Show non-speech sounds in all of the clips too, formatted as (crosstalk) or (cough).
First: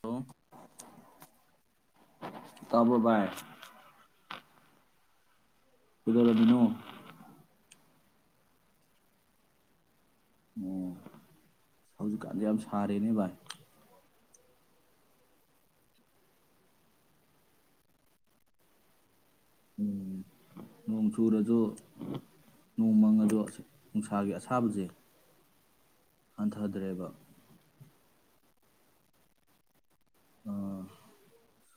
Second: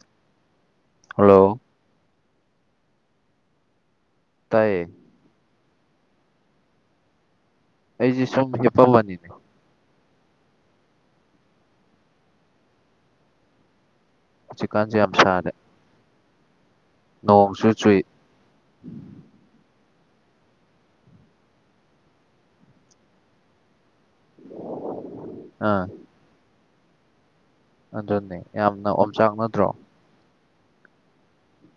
hello hello ꯇꯕ ꯕꯥꯏ ꯇꯥꯏ ꯑꯗꯨꯗꯣꯂ ꯑꯗꯨꯅꯣ ꯑꯩꯁꯤꯦ ꯁꯨꯝ ꯍꯦꯄꯝꯕꯅꯤꯅꯦ ꯑꯣ ꯍꯧꯖꯤꯛꯀꯥꯟꯗꯤ ꯌꯥꯝ ꯁꯥꯔꯤꯦꯅꯦ ꯚꯥꯏ ꯎꯆ ꯆꯤ ꯀꯥꯥꯟꯖꯤꯤ ꯑꯝꯁꯗꯦ ꯅꯣꯡꯝꯁꯨ ꯆꯨꯏ ꯎꯝ ꯅꯣꯡ ꯆꯨꯔꯁꯨ ꯅꯣꯡꯃꯪꯉꯁꯨ ꯅꯨꯡꯁꯥꯒꯤ ꯑꯁꯥꯕꯁꯦ ꯑꯥ ꯆꯠꯊꯗ꯭ꯔꯦꯕ ꯑꯗꯨꯅꯦ ꯌꯥꯝꯅ ꯑꯣꯝꯆꯥꯛ ꯅꯠꯇ꯭ꯔꯣ ꯑ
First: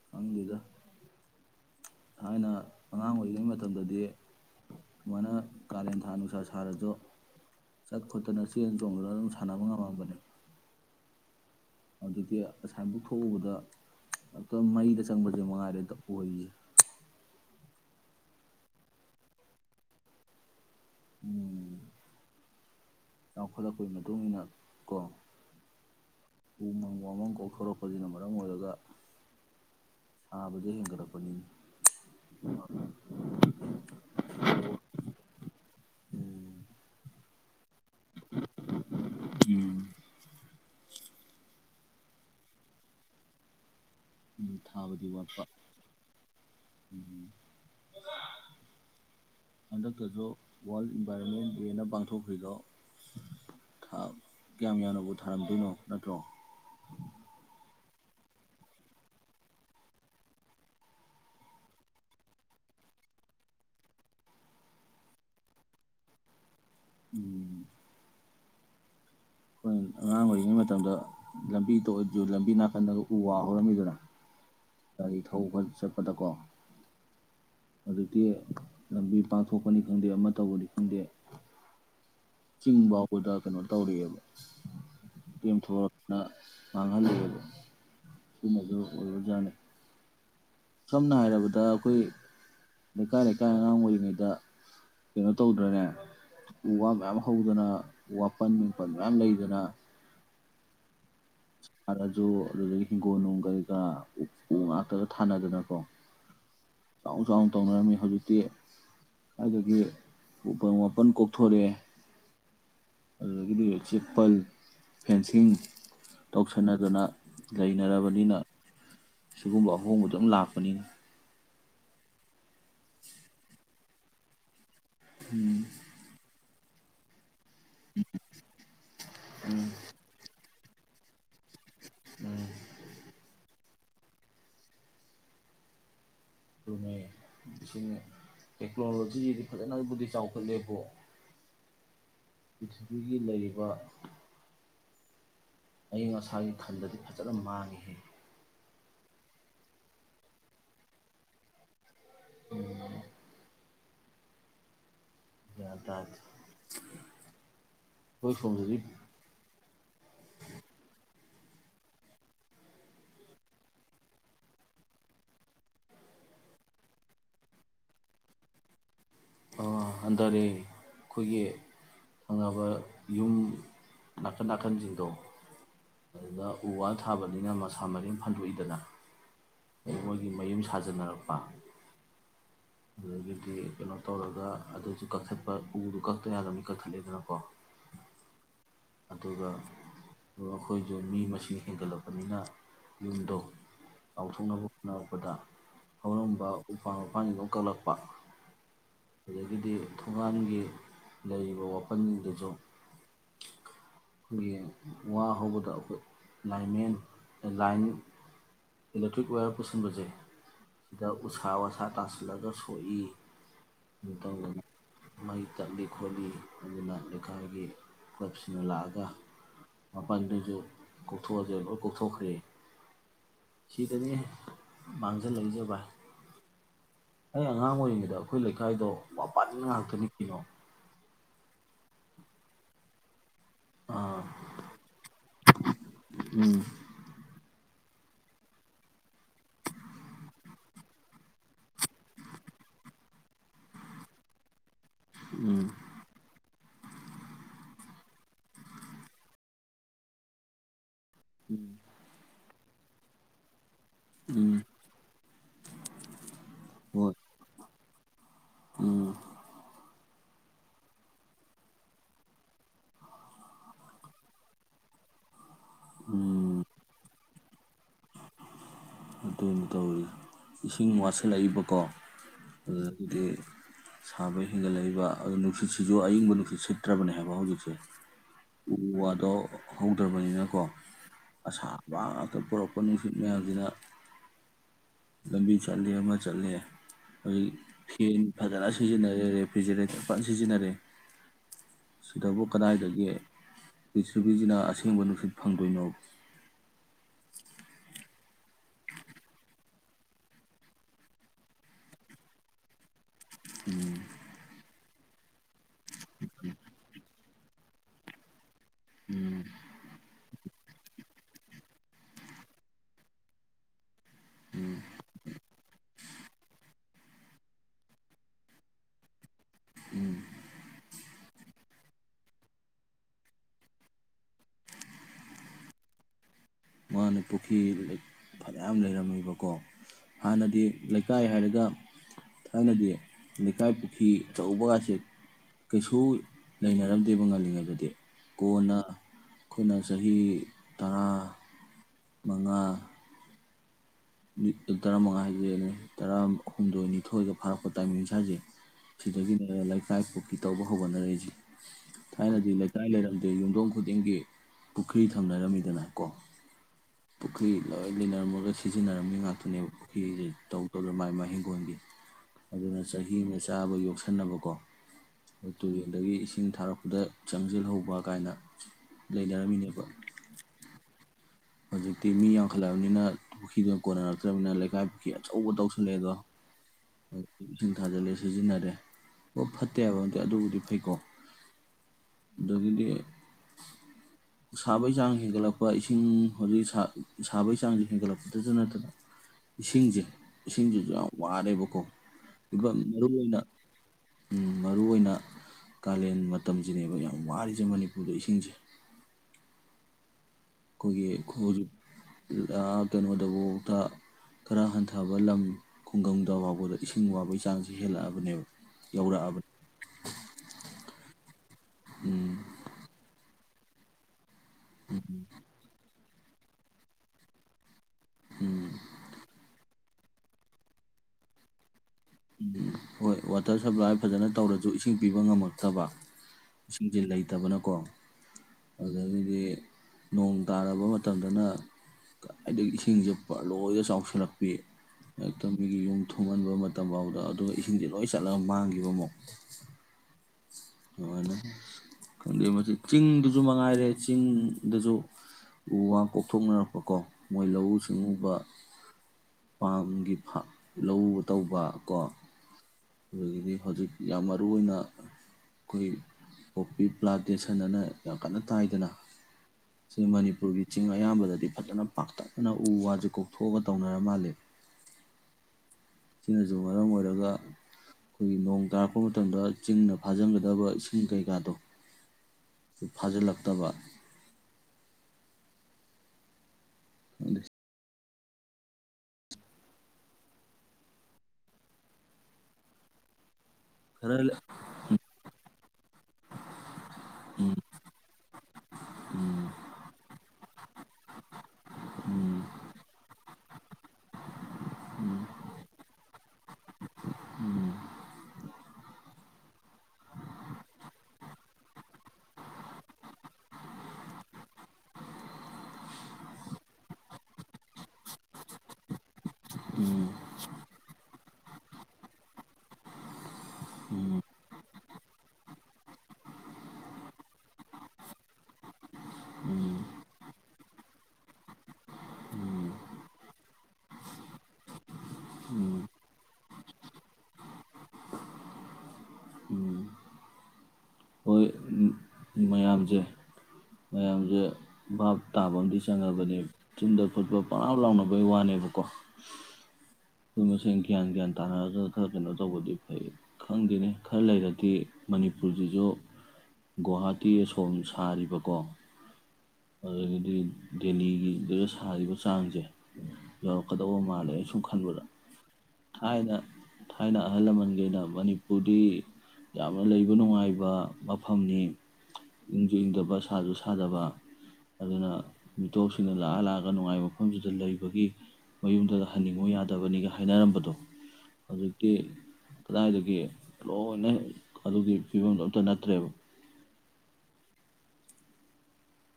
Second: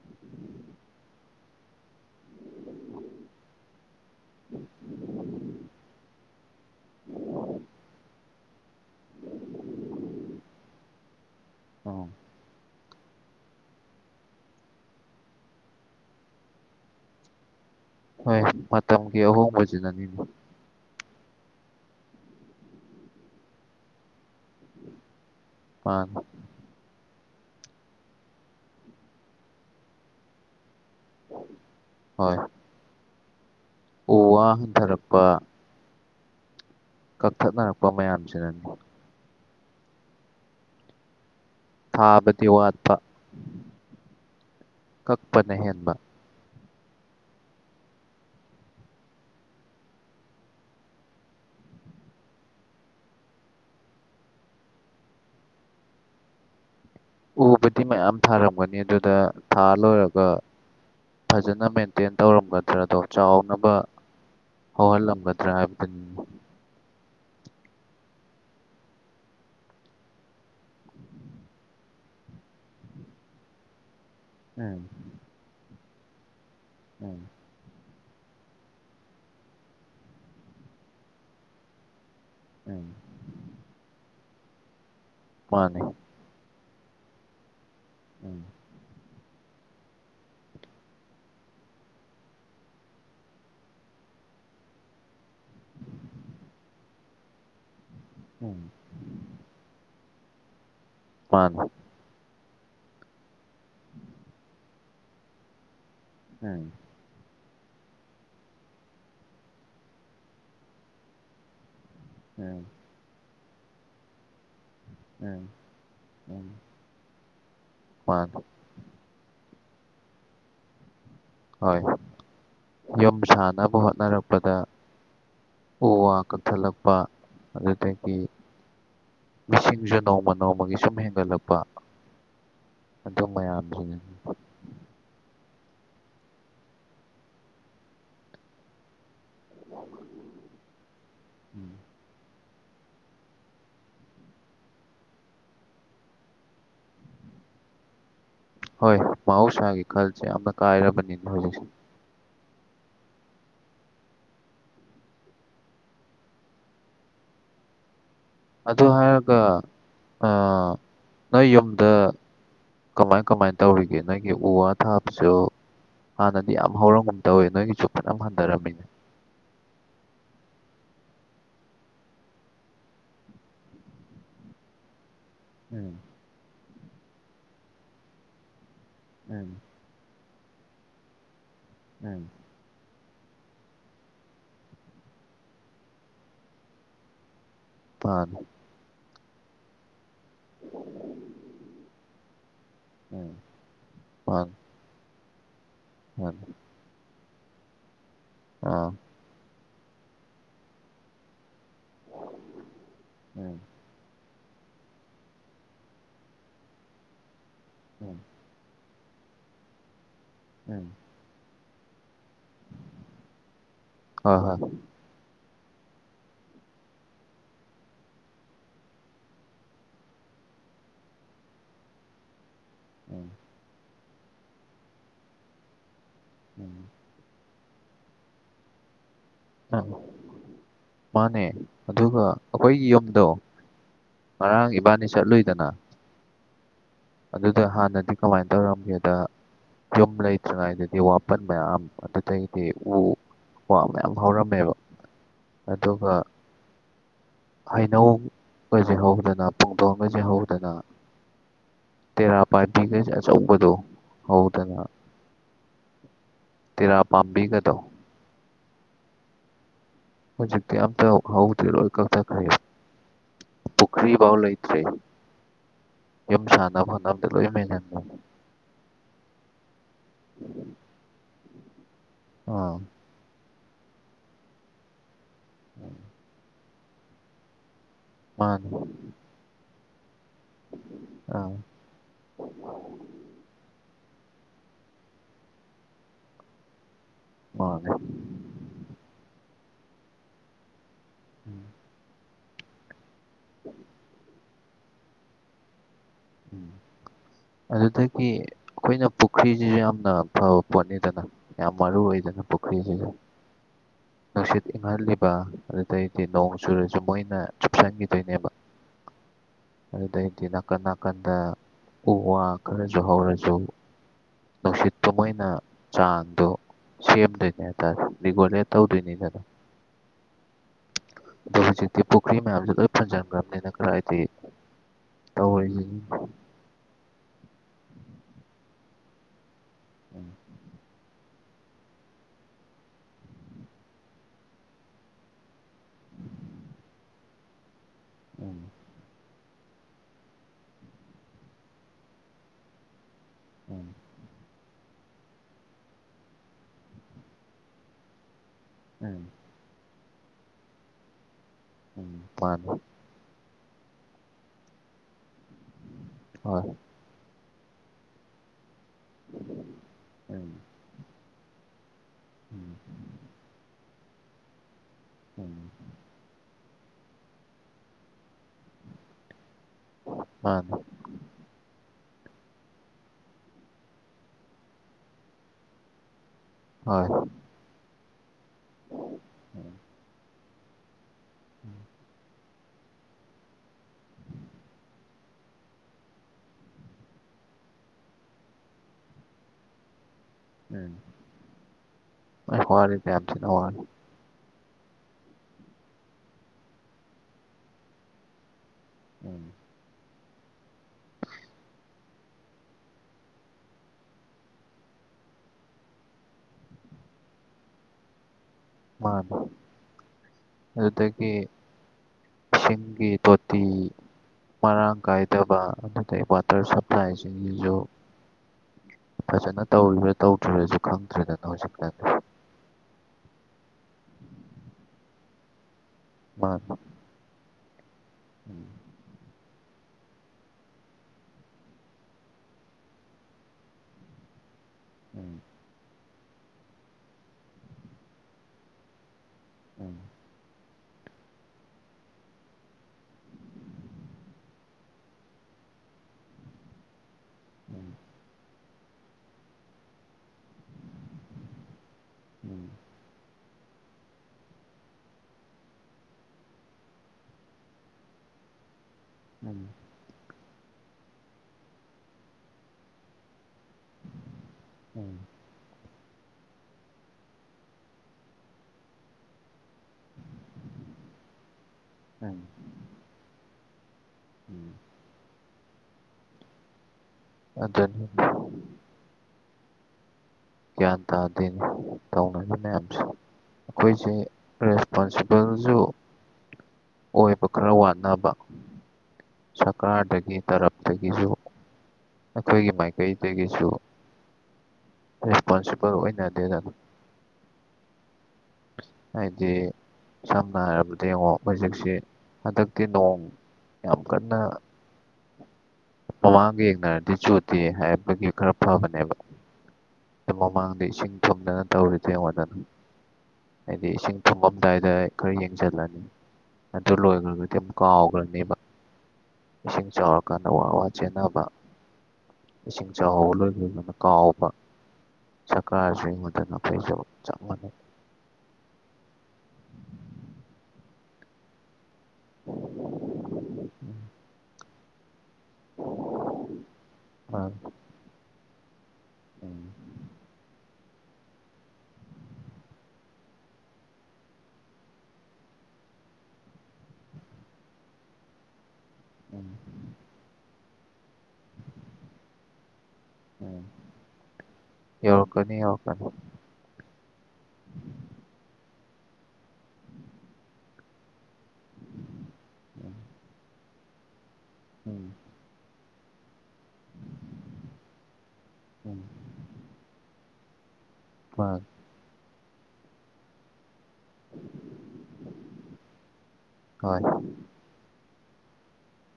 ꯈꯪꯗꯦꯗ ꯊꯥꯏꯅ ꯑꯉꯥꯡ ꯑꯣꯏꯔꯤꯉꯩ ꯃꯇꯝꯗꯗꯤ ꯃꯥꯅ ꯀꯥꯂꯦꯟ ꯊꯥ ꯅꯨꯡꯁꯥ ꯁꯥꯔꯁꯨ ꯆꯠ ꯈꯣꯠꯇꯅ ꯇꯦꯜ ꯇꯣꯡꯉꯒ ꯑꯗꯨꯝ ꯁꯥꯟꯅꯕ ꯉꯝꯃꯒꯅꯦ ꯎꯝ ꯑꯗꯨ ꯑꯗꯨꯗꯤ ꯉꯁꯥꯏꯕꯨꯛ ꯊꯣꯛꯎꯕꯗ ꯑꯝꯛꯇ ꯃꯔꯤꯗ ꯆꯪꯕꯁꯦ ꯃꯉꯥꯏꯔꯦ ꯑꯣꯏꯔꯤꯌꯦꯦ ꯍꯣꯏ ꯃꯇꯝꯒꯤ ꯑꯍꯣꯡꯕꯁꯤꯅ ꯅꯤ ꯎꯝ ꯆꯥꯎꯈꯠꯂꯛꯄꯒꯤ ꯃꯇꯨꯡ ꯏꯟꯅ ꯀꯣ ꯑꯥ ꯎ ꯋꯥꯃꯪ ꯀꯣꯛꯊꯣꯔꯛꯄꯁꯤꯅ ꯃꯔꯝ ꯑꯣꯏꯔꯒ ꯁꯥꯕꯗꯤ ꯍꯦꯟꯒꯠ ꯍꯣꯏ ꯎ ꯋꯥ ꯙꯔꯄ ꯎꯝ ꯀꯛꯊꯠꯅꯔꯛꯄ ꯃꯌꯥꯝꯁꯤꯅꯅꯤ ꯊꯥꯕꯗꯤ ꯋꯥꯠꯄ ꯃꯤ ꯊꯥꯕꯗꯤ ꯋꯥꯠꯄ ꯀꯛꯄꯅ ꯍꯦꯟꯕ ꯎꯝ ꯍꯟꯗꯛꯇꯁꯨ ꯋꯥꯔꯜ ꯏꯟꯚꯥꯏꯔꯣꯟꯃꯦꯟ ꯗꯦꯅ ꯄꯥꯡꯊꯣꯛꯈ꯭ꯔꯤꯗꯣ ꯀꯌꯥꯝ ꯌꯥꯝꯅꯕꯨ ꯊꯥꯔꯝꯗꯣꯏꯅꯣ ꯅꯠꯇ꯭ꯔꯣ ꯎꯕꯗꯤ ꯃꯌꯥꯝ ꯊꯥꯔꯝꯒꯅꯤ ꯑꯗꯨꯗ ꯊꯥ ꯂꯣꯏꯔꯒ ꯐꯖꯅ ꯃꯦꯟꯇꯦꯟ ꯇꯧꯔꯝꯒꯗ꯭ꯔꯥ ꯑꯗꯣ ꯆꯥꯎꯅꯕ ꯍꯧꯍꯜꯂꯝꯒꯗ꯭ꯔꯥ ꯍꯥꯏꯕꯗꯨꯅꯤ ꯎꯝ ꯑꯩꯈꯣꯏ ꯑꯉꯥꯡ ꯑꯣꯏꯔꯤꯉꯩ ꯃꯇꯝꯗ ꯂꯝꯕꯤꯗ ꯂꯝꯕꯤ ꯅꯥꯀꯟꯗꯒ ꯎ ꯋꯥ ꯍꯧꯔꯝꯃꯤꯗꯅ ꯎꯝ ꯒꯥꯔꯤ ꯊꯧꯕꯒ ꯆꯠ ꯄꯗꯀꯣ ꯎꯝ ꯍꯧꯖꯤꯛꯇꯤ ꯂꯝꯕꯤ ꯄꯥꯡꯊꯣꯛꯄꯅꯤ ꯈꯪꯗꯦ ꯑꯃ ꯇꯧꯕꯅꯤ ꯈꯪꯗꯦ ꯆꯤꯡ ꯎꯝ ꯐꯥꯎꯕꯗ ꯀꯩꯅꯣ ꯇꯧꯔꯤꯑꯕ ꯇꯝ ꯃꯥꯅꯤ ꯊꯛꯅ ꯃꯥꯡꯜ ꯂꯩ ꯎꯝ ꯊ ꯃꯖ ꯑꯣꯏ ꯌꯥꯅꯤ ꯁꯝꯅ ꯍꯥꯏꯔꯕꯗ ꯑꯩꯈꯣꯏ ꯂꯩꯀꯥꯏ ꯂꯩꯀꯥꯏ ꯑꯉꯥꯡ ꯑꯣꯏꯔꯤꯉꯩꯗ ꯀꯩꯅꯣ ꯇꯧꯗ꯭ꯔꯅꯦ ꯎ ꯋꯥ ꯃꯌꯥꯝ ꯍꯧꯗꯅ ꯋꯥꯄꯟ ꯎꯝ ꯄꯜ ꯃꯌꯥꯝ ꯂꯩꯗꯅ ꯃꯥꯅꯤ ꯑꯔꯁꯨꯣ ꯑꯗꯨꯗꯒꯤ ꯍꯤꯡꯒꯣꯜ ꯅꯨꯡ ꯀꯩꯀꯥ ꯎ ꯎ ꯉꯥꯛꯇꯒ ꯊꯥꯅꯗꯅꯀꯣ ꯎꯝ ꯆꯥꯎ ꯆꯥꯎꯅ ꯇꯧꯅꯔꯝꯃꯤ ꯍꯧꯖꯤꯛꯇꯤ ꯑꯗꯨꯗꯒꯤ ꯎꯄꯜ ꯃꯥꯄꯟ ꯀꯣꯛꯊꯣꯔꯛꯑꯦ ꯎꯝ ꯑꯗꯨꯗꯒꯤꯗꯤ ꯆꯦꯄꯜ ꯎꯝ ꯐꯦꯟꯁꯤꯡ ꯎꯝ ꯇꯧꯁꯟꯅꯗꯨꯅ ꯃꯥꯅꯤ ꯂꯩꯅꯔꯕꯅꯤꯅ ꯁꯤꯒꯨꯝꯕ ꯑꯍꯣꯡꯕꯗꯣ ꯑꯗꯨꯝ ꯂꯥꯛꯄꯅꯤꯅ ꯍꯣꯏ ꯌꯨꯝ ꯁꯥꯟꯅꯕ ꯍꯣꯠꯅꯔꯛꯄꯗ ꯎꯝ ꯑꯣ ꯋꯥ ꯀ ꯊꯠꯂꯛꯄ ꯑꯗꯨꯗꯒꯤ ꯎꯝ ꯃꯤꯁꯤꯡꯖꯅꯣꯡꯃ ꯃꯒꯤꯁꯨꯨꯝ ꯃꯦꯒꯂ ꯄꯥ ꯎꯝ ꯑꯗꯨ ꯃꯌꯥꯝ ꯐ ꯑꯗꯨ ꯇꯦꯛꯦꯛꯅꯣꯂꯣꯖꯤ ꯐꯖꯅ ꯑꯗꯨꯕꯨꯗꯤ ꯆꯥꯎꯈꯠꯂꯦꯕꯣ ꯎꯝ ꯄꯊꯒꯤ ꯂꯩꯔꯤꯕ ꯑꯌꯪ ꯑꯁꯥꯒꯤ ꯈꯟꯗꯗꯤ ꯐꯖꯅ ꯃꯥꯡꯉꯤꯍꯦ ꯍꯣꯏ ꯃꯍꯧꯁꯥꯒꯤ ꯈꯜꯁꯦ ꯌꯥꯝꯅ ꯀꯥꯏꯔꯕꯅꯤꯅ ꯍꯧꯖꯤꯛꯁꯦ ꯎꯝ ꯌꯥ ꯑꯗꯨ ꯍꯥꯏꯔꯒ ꯅꯣꯏ ꯌꯨꯝꯗ ꯀꯃꯥꯏ ꯀꯃꯥꯏ ꯇꯧꯔꯤꯒꯦ ꯅꯣꯏꯒꯤ ꯎ ꯋꯥ ꯊꯥꯕꯁꯨ ꯍꯥꯟꯅꯗꯤ ꯌꯥꯝ ꯍꯧꯔꯝꯒꯨꯝ ꯇꯧꯋꯦ ꯅꯣꯏꯒꯤꯁꯨ ꯐꯅ ꯍꯟꯊꯔꯝꯃꯤꯅꯦ ꯍꯟꯊꯔ ꯑꯩꯈꯣꯏꯒꯤ ꯐꯪꯉꯅꯕ ꯌꯨꯝ ꯅꯥꯀꯟ ꯅꯥꯀꯟꯁꯤꯡꯗꯣ ꯎꯝ ꯑꯗꯨꯗ ꯎ ꯋꯥ ꯊꯥꯕꯅꯤꯅ ꯃꯁꯥ ꯃꯔꯔꯤꯨꯝ ꯐꯟꯗꯣꯛꯏꯗꯅ ꯎꯝ ꯑꯩꯒꯤ ꯃꯌꯨꯝ ꯁꯥꯖꯟꯅꯔꯛꯄ ꯎꯝ ꯑꯗꯨꯗꯒꯤꯗꯤ ꯀꯩꯅꯣ ꯇꯧꯔꯒ ꯑꯗꯨꯁꯨ ꯀꯛꯊꯠꯄ ꯎꯗꯨ ꯀꯛꯛꯇ ꯌꯥꯔꯅꯤ ꯀꯛꯊꯠꯂꯦꯗꯅꯀꯣ ꯐ ꯑꯗꯨꯒ ꯑ ꯑꯩꯈꯣꯏꯁꯨ ꯃꯤ ꯃꯁꯤꯡ ꯍꯦꯟꯒꯠꯂꯛꯄꯅꯤꯅ ꯎꯝ ꯌꯨꯝꯗꯣ ꯃꯥꯅꯤ ꯀꯥꯎꯊꯣꯛꯅꯕ ꯍꯣꯠꯅꯔꯛꯄꯗ ꯃꯥꯅꯤ ꯍꯧꯔꯝꯕ ꯎꯄꯥ ꯐꯣ ꯀꯂꯞꯄ ꯑꯥ ꯑꯗꯒꯤꯗꯤ ꯊꯣꯡꯒꯥꯟꯒꯤ ꯂꯩꯔꯤꯕ ꯋꯥꯐꯝ ꯄꯟꯒꯤꯗꯣ ꯎꯝ ꯒꯤ ꯋꯥ ꯍꯧꯕꯗ ꯑꯩꯈꯣꯏ ꯂꯥꯏꯃꯦꯟ ꯂꯥꯏꯟ ꯎꯝ ꯏꯂꯦꯛꯇ꯭ꯔꯤꯤ ꯋꯥꯏꯔ ꯄꯨꯁꯟꯕꯖꯦ ꯎꯝ ꯑꯗ ꯎꯁꯥ ꯋꯥꯁꯥ ꯊꯇꯥꯁ ꯆꯠꯂꯒ ꯁꯣꯛꯏ ꯍꯣꯏ ꯍꯣꯏ ꯇꯧꯢ ꯆꯠꯂꯤ ꯈꯣꯠꯂꯤ ꯑꯗꯨꯅ ꯂꯩꯀꯥꯏꯒꯤ ꯀ꯭ꯂꯕꯁꯤꯡꯅ ꯂꯥꯛꯑꯒ ꯃꯄꯥꯟꯗꯨꯁꯨ ꯀꯣꯛꯊꯣꯛꯑꯁꯦ ꯂꯣꯏ ꯀꯣꯛꯊꯣꯛꯈ꯭ꯔꯦ ꯎꯝ ꯁꯤꯗꯅꯤꯅꯦ ꯃꯥꯡꯖꯜꯂꯛꯢꯁꯦ ꯕꯥꯢ ꯎꯝ ꯑꯩ ꯑꯉꯥꯡ ꯑꯣꯏꯔꯤꯉꯩꯗ ꯑꯩꯈꯣꯏ ꯂꯩꯀꯥꯏꯗꯣ ꯋꯥꯄꯟ ꯎꯝ ꯉꯥꯛꯇꯅꯤ ꯀꯩꯅꯣ ꯃꯥꯅꯦ ꯑꯗꯨꯒ ꯑꯩꯈꯣꯏꯒꯤ ꯌꯨꯝꯗꯣ ꯑꯥ ꯉꯔꯥꯡ ꯏꯕꯥꯅꯤ ꯆꯠꯂꯨꯏꯗꯅ ꯎꯝ ꯑꯗꯨꯗ ꯍꯥꯟꯅꯗꯤ ꯀꯃꯥꯏꯅ ꯇꯧꯔꯝꯒꯦꯗ ꯌꯨꯝ ꯂꯩꯇ꯭ꯔꯤꯉꯩꯗꯗꯤ ꯋꯥꯄꯟ ꯃꯌꯥꯝ ꯑꯗꯨꯗꯒꯤꯗꯤ ꯎ ꯋꯥ ꯃꯌꯥꯝ ꯍꯧꯔꯝꯃꯦꯕ ꯎꯝ ꯑꯗꯨꯒ ꯍꯩꯅꯧꯒꯁꯦ ꯍꯧꯗꯅ ꯄꯣꯡꯗꯣꯟꯒꯁꯦ ꯍꯧꯗꯅ ꯇꯦꯔꯥ ꯄꯥꯏ ꯈꯩꯁꯦ ꯑꯆꯧꯕꯗꯣ ꯎꯝ ꯍꯧꯗꯅ ꯇꯦꯔꯥ ꯍꯣꯏ ꯄꯝꯕꯤꯒꯗꯣ ꯎꯝ ꯍꯧꯖꯤꯛꯇꯤ ꯑꯝꯇ ꯍꯧꯗꯔꯦ ꯂꯣꯢ ꯀꯛꯊꯠꯈ꯭ꯔꯦ ꯄꯨꯈ꯭ꯔꯤꯐꯧ ꯂꯩꯇ꯭ꯔꯦ ꯌꯨꯝ ꯎꯝ ꯁꯥꯅ ꯍꯣꯠꯅꯕꯗ (unintelligible) ꯑꯗꯨꯅꯦ ꯇꯧꯔꯤꯁꯦ ꯏꯁꯤꯡ ꯋꯥꯠꯁꯤꯜꯂꯛꯏꯕꯀꯣ ꯑꯥ ꯑꯗꯨꯗꯒꯤꯗꯤ ꯁꯥꯕ ꯍꯦꯟꯒꯠꯂꯛꯏꯕ ꯑꯗꯨ ꯅꯨꯡꯁꯤꯠꯁꯤꯁꯨ ꯑꯌꯤꯡꯕ ꯅꯨꯡꯁꯤꯠ ꯁꯤꯠ ꯁꯤꯠꯇ꯭ꯔꯕꯅꯦ ꯍꯥꯏꯕ ꯍꯧꯖꯤꯛꯁꯦ ꯃꯥꯅꯤ ꯎ ꯋꯥꯗꯣ ꯍꯧ ꯍꯧꯗ꯭ꯔꯕꯅꯤꯅꯀꯣ ꯑꯥ ꯑꯁꯥꯕ ꯉꯥꯛꯇ ꯄꯨꯣ꯭ꯔꯛꯄ ꯅꯨꯡꯁꯤꯠ ꯃꯌꯥꯝꯁꯤꯅ ꯂꯝꯕꯤ ꯆꯠꯂꯦ ꯑꯃ ꯆꯠꯂꯦ ꯍꯧꯖꯤꯛ ꯃꯥꯅꯦ ꯐꯦꯟ ꯐꯖꯅ ꯁꯤꯖꯤꯟꯅꯖꯔꯦ ꯐꯤꯖꯔꯦꯇꯔ ꯐꯅ ꯁꯤꯖꯤꯟꯅꯔꯦ ꯎꯝ ꯑꯗꯨꯕꯨ ꯀꯗꯥꯏꯗꯒꯤ (unintelligible) ꯑꯁꯦꯡꯕ ꯅꯨꯡꯁꯤꯠ ꯐꯪꯗꯣꯏꯅꯣꯕ ꯎꯝ ꯑꯗꯨꯗꯒꯤ ꯑꯩꯈꯣꯏꯅ ꯄꯨꯈ꯭ꯔꯤꯁꯤꯁꯨ ꯌꯥꯝꯅ ꯐꯕ ꯄꯣꯠꯅꯤꯗꯅ ꯌꯥꯝ ꯃꯔꯨ ꯑꯣꯏꯗꯅ ꯄꯨꯈ꯭ꯔꯤꯁꯤꯁꯨ ꯎꯝ ꯅꯨꯡꯁꯤꯠ ꯏꯪꯍꯜꯂꯤꯕ ꯑꯗꯨꯗꯩꯗꯤ ꯅꯣꯡ ꯆꯨꯔꯁꯨ ꯃꯣꯏꯅ ꯆꯨꯞꯁꯤꯟꯈꯤꯗꯣꯏꯅꯦꯕ ꯎꯝ ꯑꯗꯨꯗꯩꯗꯤ ꯅꯥꯀꯟ ꯅꯥꯀꯟꯗ ꯎ ꯋꯥ ꯈꯔꯁꯨ ꯍꯧꯔꯁꯨ ꯅꯨꯡꯁꯤꯠꯇꯣ ꯃꯣꯏꯅ ꯆꯥꯡꯗꯣ ꯁꯦꯝꯗꯣꯏꯅꯦ ꯍꯥꯏꯇꯥꯔꯦ ꯔꯤꯒꯣꯂꯦꯠ ꯇꯧꯗꯣꯏꯅꯤꯗꯅ ꯑꯗꯣ ꯍꯧꯖꯤꯛꯇꯤ ꯄꯨꯈ꯭ꯔꯤ ꯃꯌꯥꯝꯁ ꯂꯣꯏ ꯐꯟꯖꯟꯈ꯭ꯔꯕꯅꯤꯅ ꯈꯔ ꯍꯥꯏꯗꯤ ꯇꯧꯔꯤꯖꯤꯅꯤ ꯃꯥꯅ ꯄꯨꯈ꯭ꯔꯤ ꯐꯅꯌꯥꯝ ꯂꯩꯔꯝꯃꯦꯕꯀꯣ ꯎꯝ ꯍꯥꯟꯅꯗꯤ ꯂꯩꯀꯥꯏ ꯍꯥꯏꯔ ꯑꯗꯨꯗ ꯊꯥꯏꯅꯗꯤ ꯂꯩꯀꯥꯏ ꯄꯨꯈ꯭ꯔꯤ ꯑꯆꯧꯕꯒꯁꯦ ꯀꯩꯁꯨ ꯂꯩꯅꯔꯝꯗꯦꯕ ꯉꯜꯂꯤꯉꯩꯗꯗꯤ ꯎꯝ ꯀꯣꯟꯅ ꯑꯩꯈꯣꯏꯅ ꯆꯍꯤ ꯇꯔꯥ ꯃꯉꯥ ꯎꯝ ꯅꯨ ꯇꯔꯥꯃꯉꯥ ꯍꯥꯏꯖꯦ ꯇꯔꯥꯍꯨꯝꯗꯣꯏ ꯅꯤꯊꯣꯏꯒ ꯐꯥꯔꯛꯄ ꯇꯥꯏꯃꯤꯡ ꯏꯁꯥꯁꯦ ꯎꯝ ꯁꯤꯗꯒꯤ ꯅꯦ ꯂꯥꯏ ꯀꯥꯏ ꯄꯨꯛꯈꯤ ꯇꯧꯕ ꯍꯧꯒꯠꯅꯔꯛꯏꯁꯤ ꯎꯝ ꯊꯥꯏꯅꯗꯤ ꯃꯥꯅꯤ ꯂꯩꯀꯥꯏ ꯂꯩꯔꯝꯗꯦ ꯌꯨꯝꯊꯣꯡ ꯈꯨꯗꯤꯡꯒꯤ ꯄꯨꯈ꯭ꯔꯤ ꯊꯝꯅꯔꯝꯃꯤꯗꯅ ꯀꯣ ꯍꯣꯏ ꯄꯨꯈ꯭ꯔꯤ ꯂꯣꯏ ꯂꯤꯅꯔꯝꯃꯒ ꯁꯤꯖꯤꯟꯅꯔꯝꯃꯤ ꯉꯥꯛꯇꯅꯦꯕ ꯄꯨꯈ꯭ꯔꯤꯁꯦ ꯎꯝ ꯇꯧꯗꯧꯗ ꯃꯥꯏ ꯍꯤꯡ ꯀꯣꯟꯒꯤ ꯎꯝ ꯑꯗꯨꯅ ꯆꯍꯤ ꯑꯃ ꯆꯥꯕ ꯌꯣꯛꯁꯟ ꯈꯟꯅꯕꯀꯣ ꯎꯝ ꯇꯨꯔꯦꯟꯒꯤ ꯏꯁꯤꯡ ꯊꯥꯔꯛ ꯗ ꯆꯪꯖꯤꯜꯍꯧꯕ ꯀꯥꯏꯅ ꯂꯩꯅꯔꯝꯃꯤꯅꯦꯕ ꯑ ꯍꯧꯖꯤꯛꯇꯤ ꯃꯤ ꯌꯥꯝꯡꯈꯠꯂꯛꯑꯕꯅꯤꯅ ꯄꯨꯈ꯭ꯔꯤꯗꯣ ꯀꯣꯟꯅꯔꯛꯇ꯭ꯔꯕꯅꯤꯅ ꯂꯩꯀꯥꯏ ꯄꯨꯈ꯭ꯔꯤ ꯑꯆꯧꯕ ꯇꯧꯁꯜꯂꯛꯑꯦꯗꯣ ꯍꯣꯏ ꯏꯁꯤꯡ ꯊꯥꯖ ꯂꯦ ꯁꯤꯖꯤꯟꯅꯔꯦ ꯑꯣ ꯎꯝ ꯐꯠꯇꯦ ꯍꯥꯏꯕ ꯅꯠꯇꯦ ꯑꯗꯨꯕꯨꯗꯤ ꯐꯩꯀꯣ (inaudible) ꯑꯗꯒꯤꯗꯤ ꯁꯥꯕꯩ ꯆꯥꯡ ꯍꯦꯟꯒꯠꯂꯛꯄ ꯏꯁꯤꯡ ꯍꯧꯖꯤꯛ ꯁꯥꯕꯩ ꯆꯥꯡꯁꯦ ꯍꯦꯟꯒꯠꯂꯛꯄꯗꯁꯨ ꯅꯠꯇꯅ ꯏꯁꯤꯡꯁꯦ ꯏꯁꯤꯡꯁꯤꯁꯨ ꯎꯝ ꯌꯥꯝ ꯋꯥꯔꯦꯕ (unintelligible) ꯃꯔꯨ ꯑꯣꯏꯅ ꯀꯥꯂꯦꯟ ꯃꯇꯝꯁꯤꯅꯦꯕ ꯌꯥꯝ ꯋꯥꯔꯤꯁꯦ ꯃꯅꯤꯄꯨꯔꯒꯤ ꯏꯁꯤꯡꯁꯦ ꯎꯝ ꯑꯩꯈꯣꯏꯒꯤ ꯍꯧꯖꯤꯛ ꯑꯥ ꯀꯩꯅꯣꯗꯕꯥꯎꯗ ꯈꯔ ꯍꯟꯊꯕ ꯂꯝ ꯈꯨꯡꯒꯪꯗ ꯐꯕꯥꯎꯗ ꯏꯁꯤꯡ ꯋꯥꯕꯒꯤ ꯆꯥꯡꯁꯤ ꯍꯦꯜꯂꯛꯑꯕꯅꯦꯕ ꯃꯥ ꯃꯥꯟ ꯌꯧꯔꯛꯑꯕꯅꯤ ꯑꯗꯨꯗꯒꯤ ꯎꯝ ꯏꯁꯤꯡꯒꯤ ꯇꯣ ꯇꯤ ꯃꯔꯥꯡ ꯀꯥꯏꯗꯕ ꯑꯗꯩ ꯋꯥꯇꯔ ꯁꯄ꯭ꯂꯥꯏꯁꯤꯡꯁꯤꯁꯨ ꯎꯝ ꯐꯖꯅ ꯇꯧꯔꯤꯕ ꯇꯧꯗ꯭ꯔꯤꯔꯁꯨ ꯈꯪꯗ꯭ꯔꯦꯗꯅ ꯍꯧꯖꯤꯛꯅ ꯎꯝ ꯍꯣꯏ ꯋꯥꯇꯔ ꯁꯄ꯭ꯂꯥꯏ ꯐꯖꯅ ꯇꯧꯔꯁꯨ ꯏꯁꯤꯡ ꯄꯤꯕ ꯉꯝꯃꯛꯇꯕ ꯃꯥꯅꯤ ꯏꯁꯤꯡꯁꯦ ꯂꯩꯇꯕꯅ ꯑꯗꯒꯤꯗꯤ ꯅꯣꯡ ꯇꯥꯔꯕ ꯃꯇꯝꯗꯅ ꯀꯥꯏꯗꯒꯤ ꯏꯁꯤꯡꯁꯦ ꯄꯔꯜꯂꯣꯏꯗ ꯆꯥꯎꯁꯤꯜꯂꯛꯄꯤ ꯍꯦꯛꯇ ꯃꯤꯒꯤ ꯌꯨꯝ ꯊꯨꯃꯒꯟꯕ ꯃ ꯇꯐꯥꯎꯗ ꯑꯗꯨꯒ ꯏꯁꯤꯡꯁꯦ ꯂꯣꯏ ꯆꯠꯂꯒ ꯃꯥꯡꯒꯤꯕ ꯑꯃꯨꯛ ꯁꯨꯃꯥꯏꯅ ꯈꯪꯗꯦ ꯃꯁꯤ ꯆꯤꯡꯗꯨꯁꯨ ꯃꯉꯥꯏꯔꯦ ꯆꯤꯡꯗꯁꯨ ꯎ ꯋꯥ ꯀꯣꯛꯊꯣꯛꯅꯔꯛꯄ ꯀꯣ ꯃꯣꯏ ꯂꯧꯎ ꯁꯤꯡꯉꯨꯕ ꯄꯝꯒꯤ ꯐꯥ ꯂꯧ ꯇꯧꯕ ꯀꯣ ꯎꯝ ꯑꯗꯒꯤꯗꯤ ꯍꯧꯖꯤꯛ ꯌꯥꯝ ꯃꯔꯨ ꯑꯣꯏꯅ ꯑꯩꯈꯣꯏ ꯄꯣꯄꯤ ꯄ꯭ꯂꯥꯟꯇꯦꯁꯟ ꯑꯅ ꯌꯥꯝ ꯀꯟꯅ ꯇꯥꯏꯗꯅ ꯁꯤ ꯃꯅꯤꯄꯨꯔꯒꯤ ꯆꯤꯡ ꯑꯌꯥꯝꯕꯗꯗꯤ ꯐꯖꯅ ꯄꯥꯛꯇꯛꯅ ꯎ ꯋꯥꯁꯦ ꯀꯣꯛꯊꯣꯛꯑꯒ ꯇꯧꯅꯔ ꯃꯥꯂꯦ ꯁꯤꯅꯁꯨ ꯃꯔꯝ ꯑꯣꯏꯔꯒ ꯑꯩꯈꯣꯏꯒꯤ ꯅꯣꯡ ꯇꯥꯔꯛꯄ ꯃꯇꯝꯗ ꯆꯤꯡꯅ ꯐꯥꯖꯤꯟꯒꯗꯕ ꯏꯁꯤꯡ ꯀꯩꯀꯥꯗꯣ ꯐꯥꯖꯜꯂꯛ ꯇꯕꯥ ꯑꯗꯨꯅꯤ ꯒ꯭ꯌꯥꯟ ꯇꯥꯗꯦꯅꯦ ꯇꯧꯅꯔꯤ ꯃꯌꯥꯝꯁꯤ ꯑꯩꯈꯣꯏꯁꯦ ꯈꯔ ꯂꯩ ꯔꯦꯁꯄꯣꯟꯁꯤꯕꯜꯁꯨ ꯑꯣꯏꯕ ꯈꯔ ꯋꯥꯅꯕ ꯎꯝ ꯁꯔꯀꯥꯔꯗꯒꯤ ꯇꯔꯞꯇꯒꯤꯁꯨ ꯎꯝ ꯑꯩꯈꯣꯏꯒꯤ ꯃꯥꯏꯀꯩꯗꯒꯤꯁꯨ ꯔꯦꯁꯄꯣꯟꯁꯤꯕꯜ ꯑꯣꯏꯅ ꯗꯦꯗꯅ ꯍꯥꯏꯗꯤ ꯁꯝꯅ ꯍꯥꯏꯔꯕꯗ ꯌꯦꯡꯉꯣ ꯍꯧꯖꯤꯛꯁꯤ ꯍꯟꯗꯛꯇꯤ ꯅꯣꯡ ꯌꯥꯝ ꯀꯟꯅ ꯃꯃꯥꯡꯒ ꯌꯦꯡꯅꯔꯗꯤ ꯆꯨꯗꯦ ꯍꯥꯏꯕꯒꯤ ꯈꯔ ꯐꯕꯅꯦꯕ ꯃꯃꯥꯪꯁꯤꯡ ꯊꯨꯝꯗꯅ ꯇꯧꯔꯤꯗ ꯑꯩꯡꯉꯣꯟꯗꯅ ꯍꯥꯏꯗꯤ ꯎꯝ ꯎꯝ ꯏꯁꯤꯡ ꯊꯨꯝꯃꯝꯗꯥꯏꯗ ꯈꯔ ꯌꯦꯡꯁꯤꯜꯂꯅꯤ ꯑꯗꯨ ꯂꯣꯏꯈ꯭ꯔꯒꯗꯤ ꯑꯃꯨꯛ ꯀꯥꯎꯈ꯭ꯔꯅꯦꯕ ꯎꯝ ꯏꯁꯤꯡ ꯆꯥꯎꯔꯀꯥꯟꯗ ꯋꯥ ꯋꯥ ꯆꯦꯟꯅꯕ ꯎꯝ ꯏꯁꯤꯡ ꯆꯥꯎꯕ ꯂꯣꯏ ꯂꯣꯏꯕꯅ ꯀꯥꯎꯕ ꯎꯝ ꯁꯔꯀꯥꯔꯁꯨ ꯑꯩꯉꯣꯟꯗꯅ ꯐꯖꯕ ꯆꯞ ꯃꯥꯟꯅꯩ ꯎꯝ ꯍꯣꯏ ꯃꯌꯥꯝꯁꯦ ꯃꯌꯥꯝꯁꯦ ꯕꯥ ꯇꯥꯕ ꯑꯝ ꯆꯪꯉꯕꯅꯦ ꯆꯤꯟꯗ ꯈꯣꯠꯄ ꯄꯥꯎ ꯂꯥꯎꯅꯕꯒꯤ ꯋꯥꯅꯦꯕꯀꯣ ꯎꯝ ꯑꯩꯈꯣꯏ ꯃꯁꯦꯟꯒꯤ ꯒ꯭ꯌꯥꯟ ꯒ꯭ꯌꯥꯟ ꯇꯥꯅꯔꯒ ꯈꯔ ꯀꯩꯅꯣ ꯇꯧꯕꯗꯤ ꯐꯩ ꯈꯪꯗꯦꯅꯤ ꯈꯔ ꯂꯩꯔꯗꯤ ꯃꯅꯤꯄꯨꯔꯁꯤꯁꯨ ꯒꯨꯍꯥꯇꯤ ꯑꯁꯣꯝ ꯁꯥꯔꯤꯕꯀꯣ ꯎꯝ ꯑꯗꯨꯗꯒꯤꯗꯤ ꯗꯦꯂꯤꯒꯤꯗꯨꯒ ꯁꯥꯔꯤꯕ ꯆꯥꯡꯁꯦ ꯎꯝ ꯌꯧꯔꯛꯀꯗꯧꯕ ꯃꯥꯜꯂꯦ ꯑꯩ ꯁꯨꯝ ꯈꯟꯕꯗ ꯌꯧꯔꯛꯀꯅꯤ ꯌꯧꯔꯛꯀꯅꯤ ꯊꯥꯏꯅ ꯊꯥꯏꯅ ꯑꯍꯜ ꯂꯃꯟꯒꯤꯩꯅ ꯃꯅꯤꯄꯨꯔꯗꯤ ꯌꯥꯝꯅ ꯂꯩꯕ ꯅꯨꯡꯉꯥꯏꯕ ꯃꯐꯝꯅꯤ ꯏꯪꯁꯨ ꯏꯪꯗꯕ ꯁꯥꯁꯨ ꯊꯥꯗꯕ ꯑꯗꯨꯅ ꯎꯝ ꯏꯇꯣꯞꯁꯤꯡꯅ ꯂꯥꯛꯑ ꯂꯥꯛꯑꯒ ꯅꯨꯡꯉꯥꯏꯕ ꯃꯐꯝꯁꯤꯗ ꯂꯩꯕꯒꯤ ꯎꯝ ꯃꯌꯨꯝꯗꯨꯗ ꯍꯟꯅꯤꯡꯉꯨ ꯌꯥꯗꯕꯅꯤꯒ ꯍꯥꯏꯅꯔꯝꯕꯗꯣ ꯍꯧꯖꯤꯛꯀꯤ ꯀꯗꯥꯏꯗꯨꯗꯒꯤ ꯂꯣꯏꯅ ꯑꯗꯨꯒꯤ ꯐꯤꯕꯝꯗꯣ ꯑꯝꯇ ꯅꯠꯇ꯭ꯔꯦꯕ ꯍꯣꯏ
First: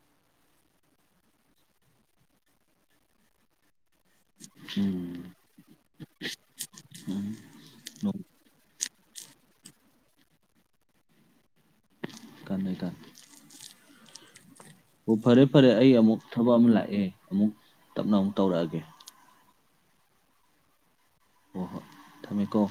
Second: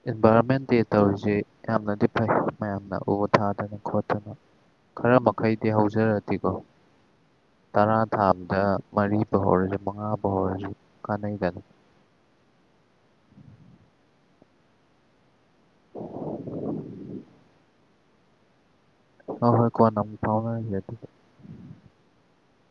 ꯏꯟꯚꯥꯏꯔꯣꯟꯃꯦꯟ ꯗꯦ ꯇꯧꯔꯤꯁꯤꯦ ꯌꯥꯝꯅꯗꯤ ꯐꯩ ꯃꯌꯥꯝꯅ ꯎ ꯊꯥꯗꯅ ꯈꯣ ꯈꯔ ꯎꯝ ꯃꯈꯩꯗꯤ ꯍꯧꯖꯔꯗꯤꯦꯀꯣ ꯇꯔꯥ ꯊꯥꯕꯗ ꯃꯔꯤꯕ ꯐ ꯍꯧꯔꯁꯨ ꯃꯉꯥꯕꯨ ꯍꯧꯔꯁꯨ ꯀꯥꯟꯅꯩꯒꯅ ꯀꯥꯟꯩꯀ ꯑꯣ ꯐꯔꯦ ꯐꯔꯦ ꯑꯩ ꯑꯃꯨꯛ ꯊꯕꯛ ꯑꯃ ꯂꯥꯛꯑꯦ ꯑꯃꯨꯛ ꯇꯞꯅ ꯑꯃꯨꯛ ꯇꯧꯔꯛꯑꯒꯦ ꯑ ꯍꯣꯏ ꯀꯣꯏ ꯅ ꯐꯥꯎ ꯍ ꯍꯣꯏ ꯊꯝꯃꯦꯀꯣ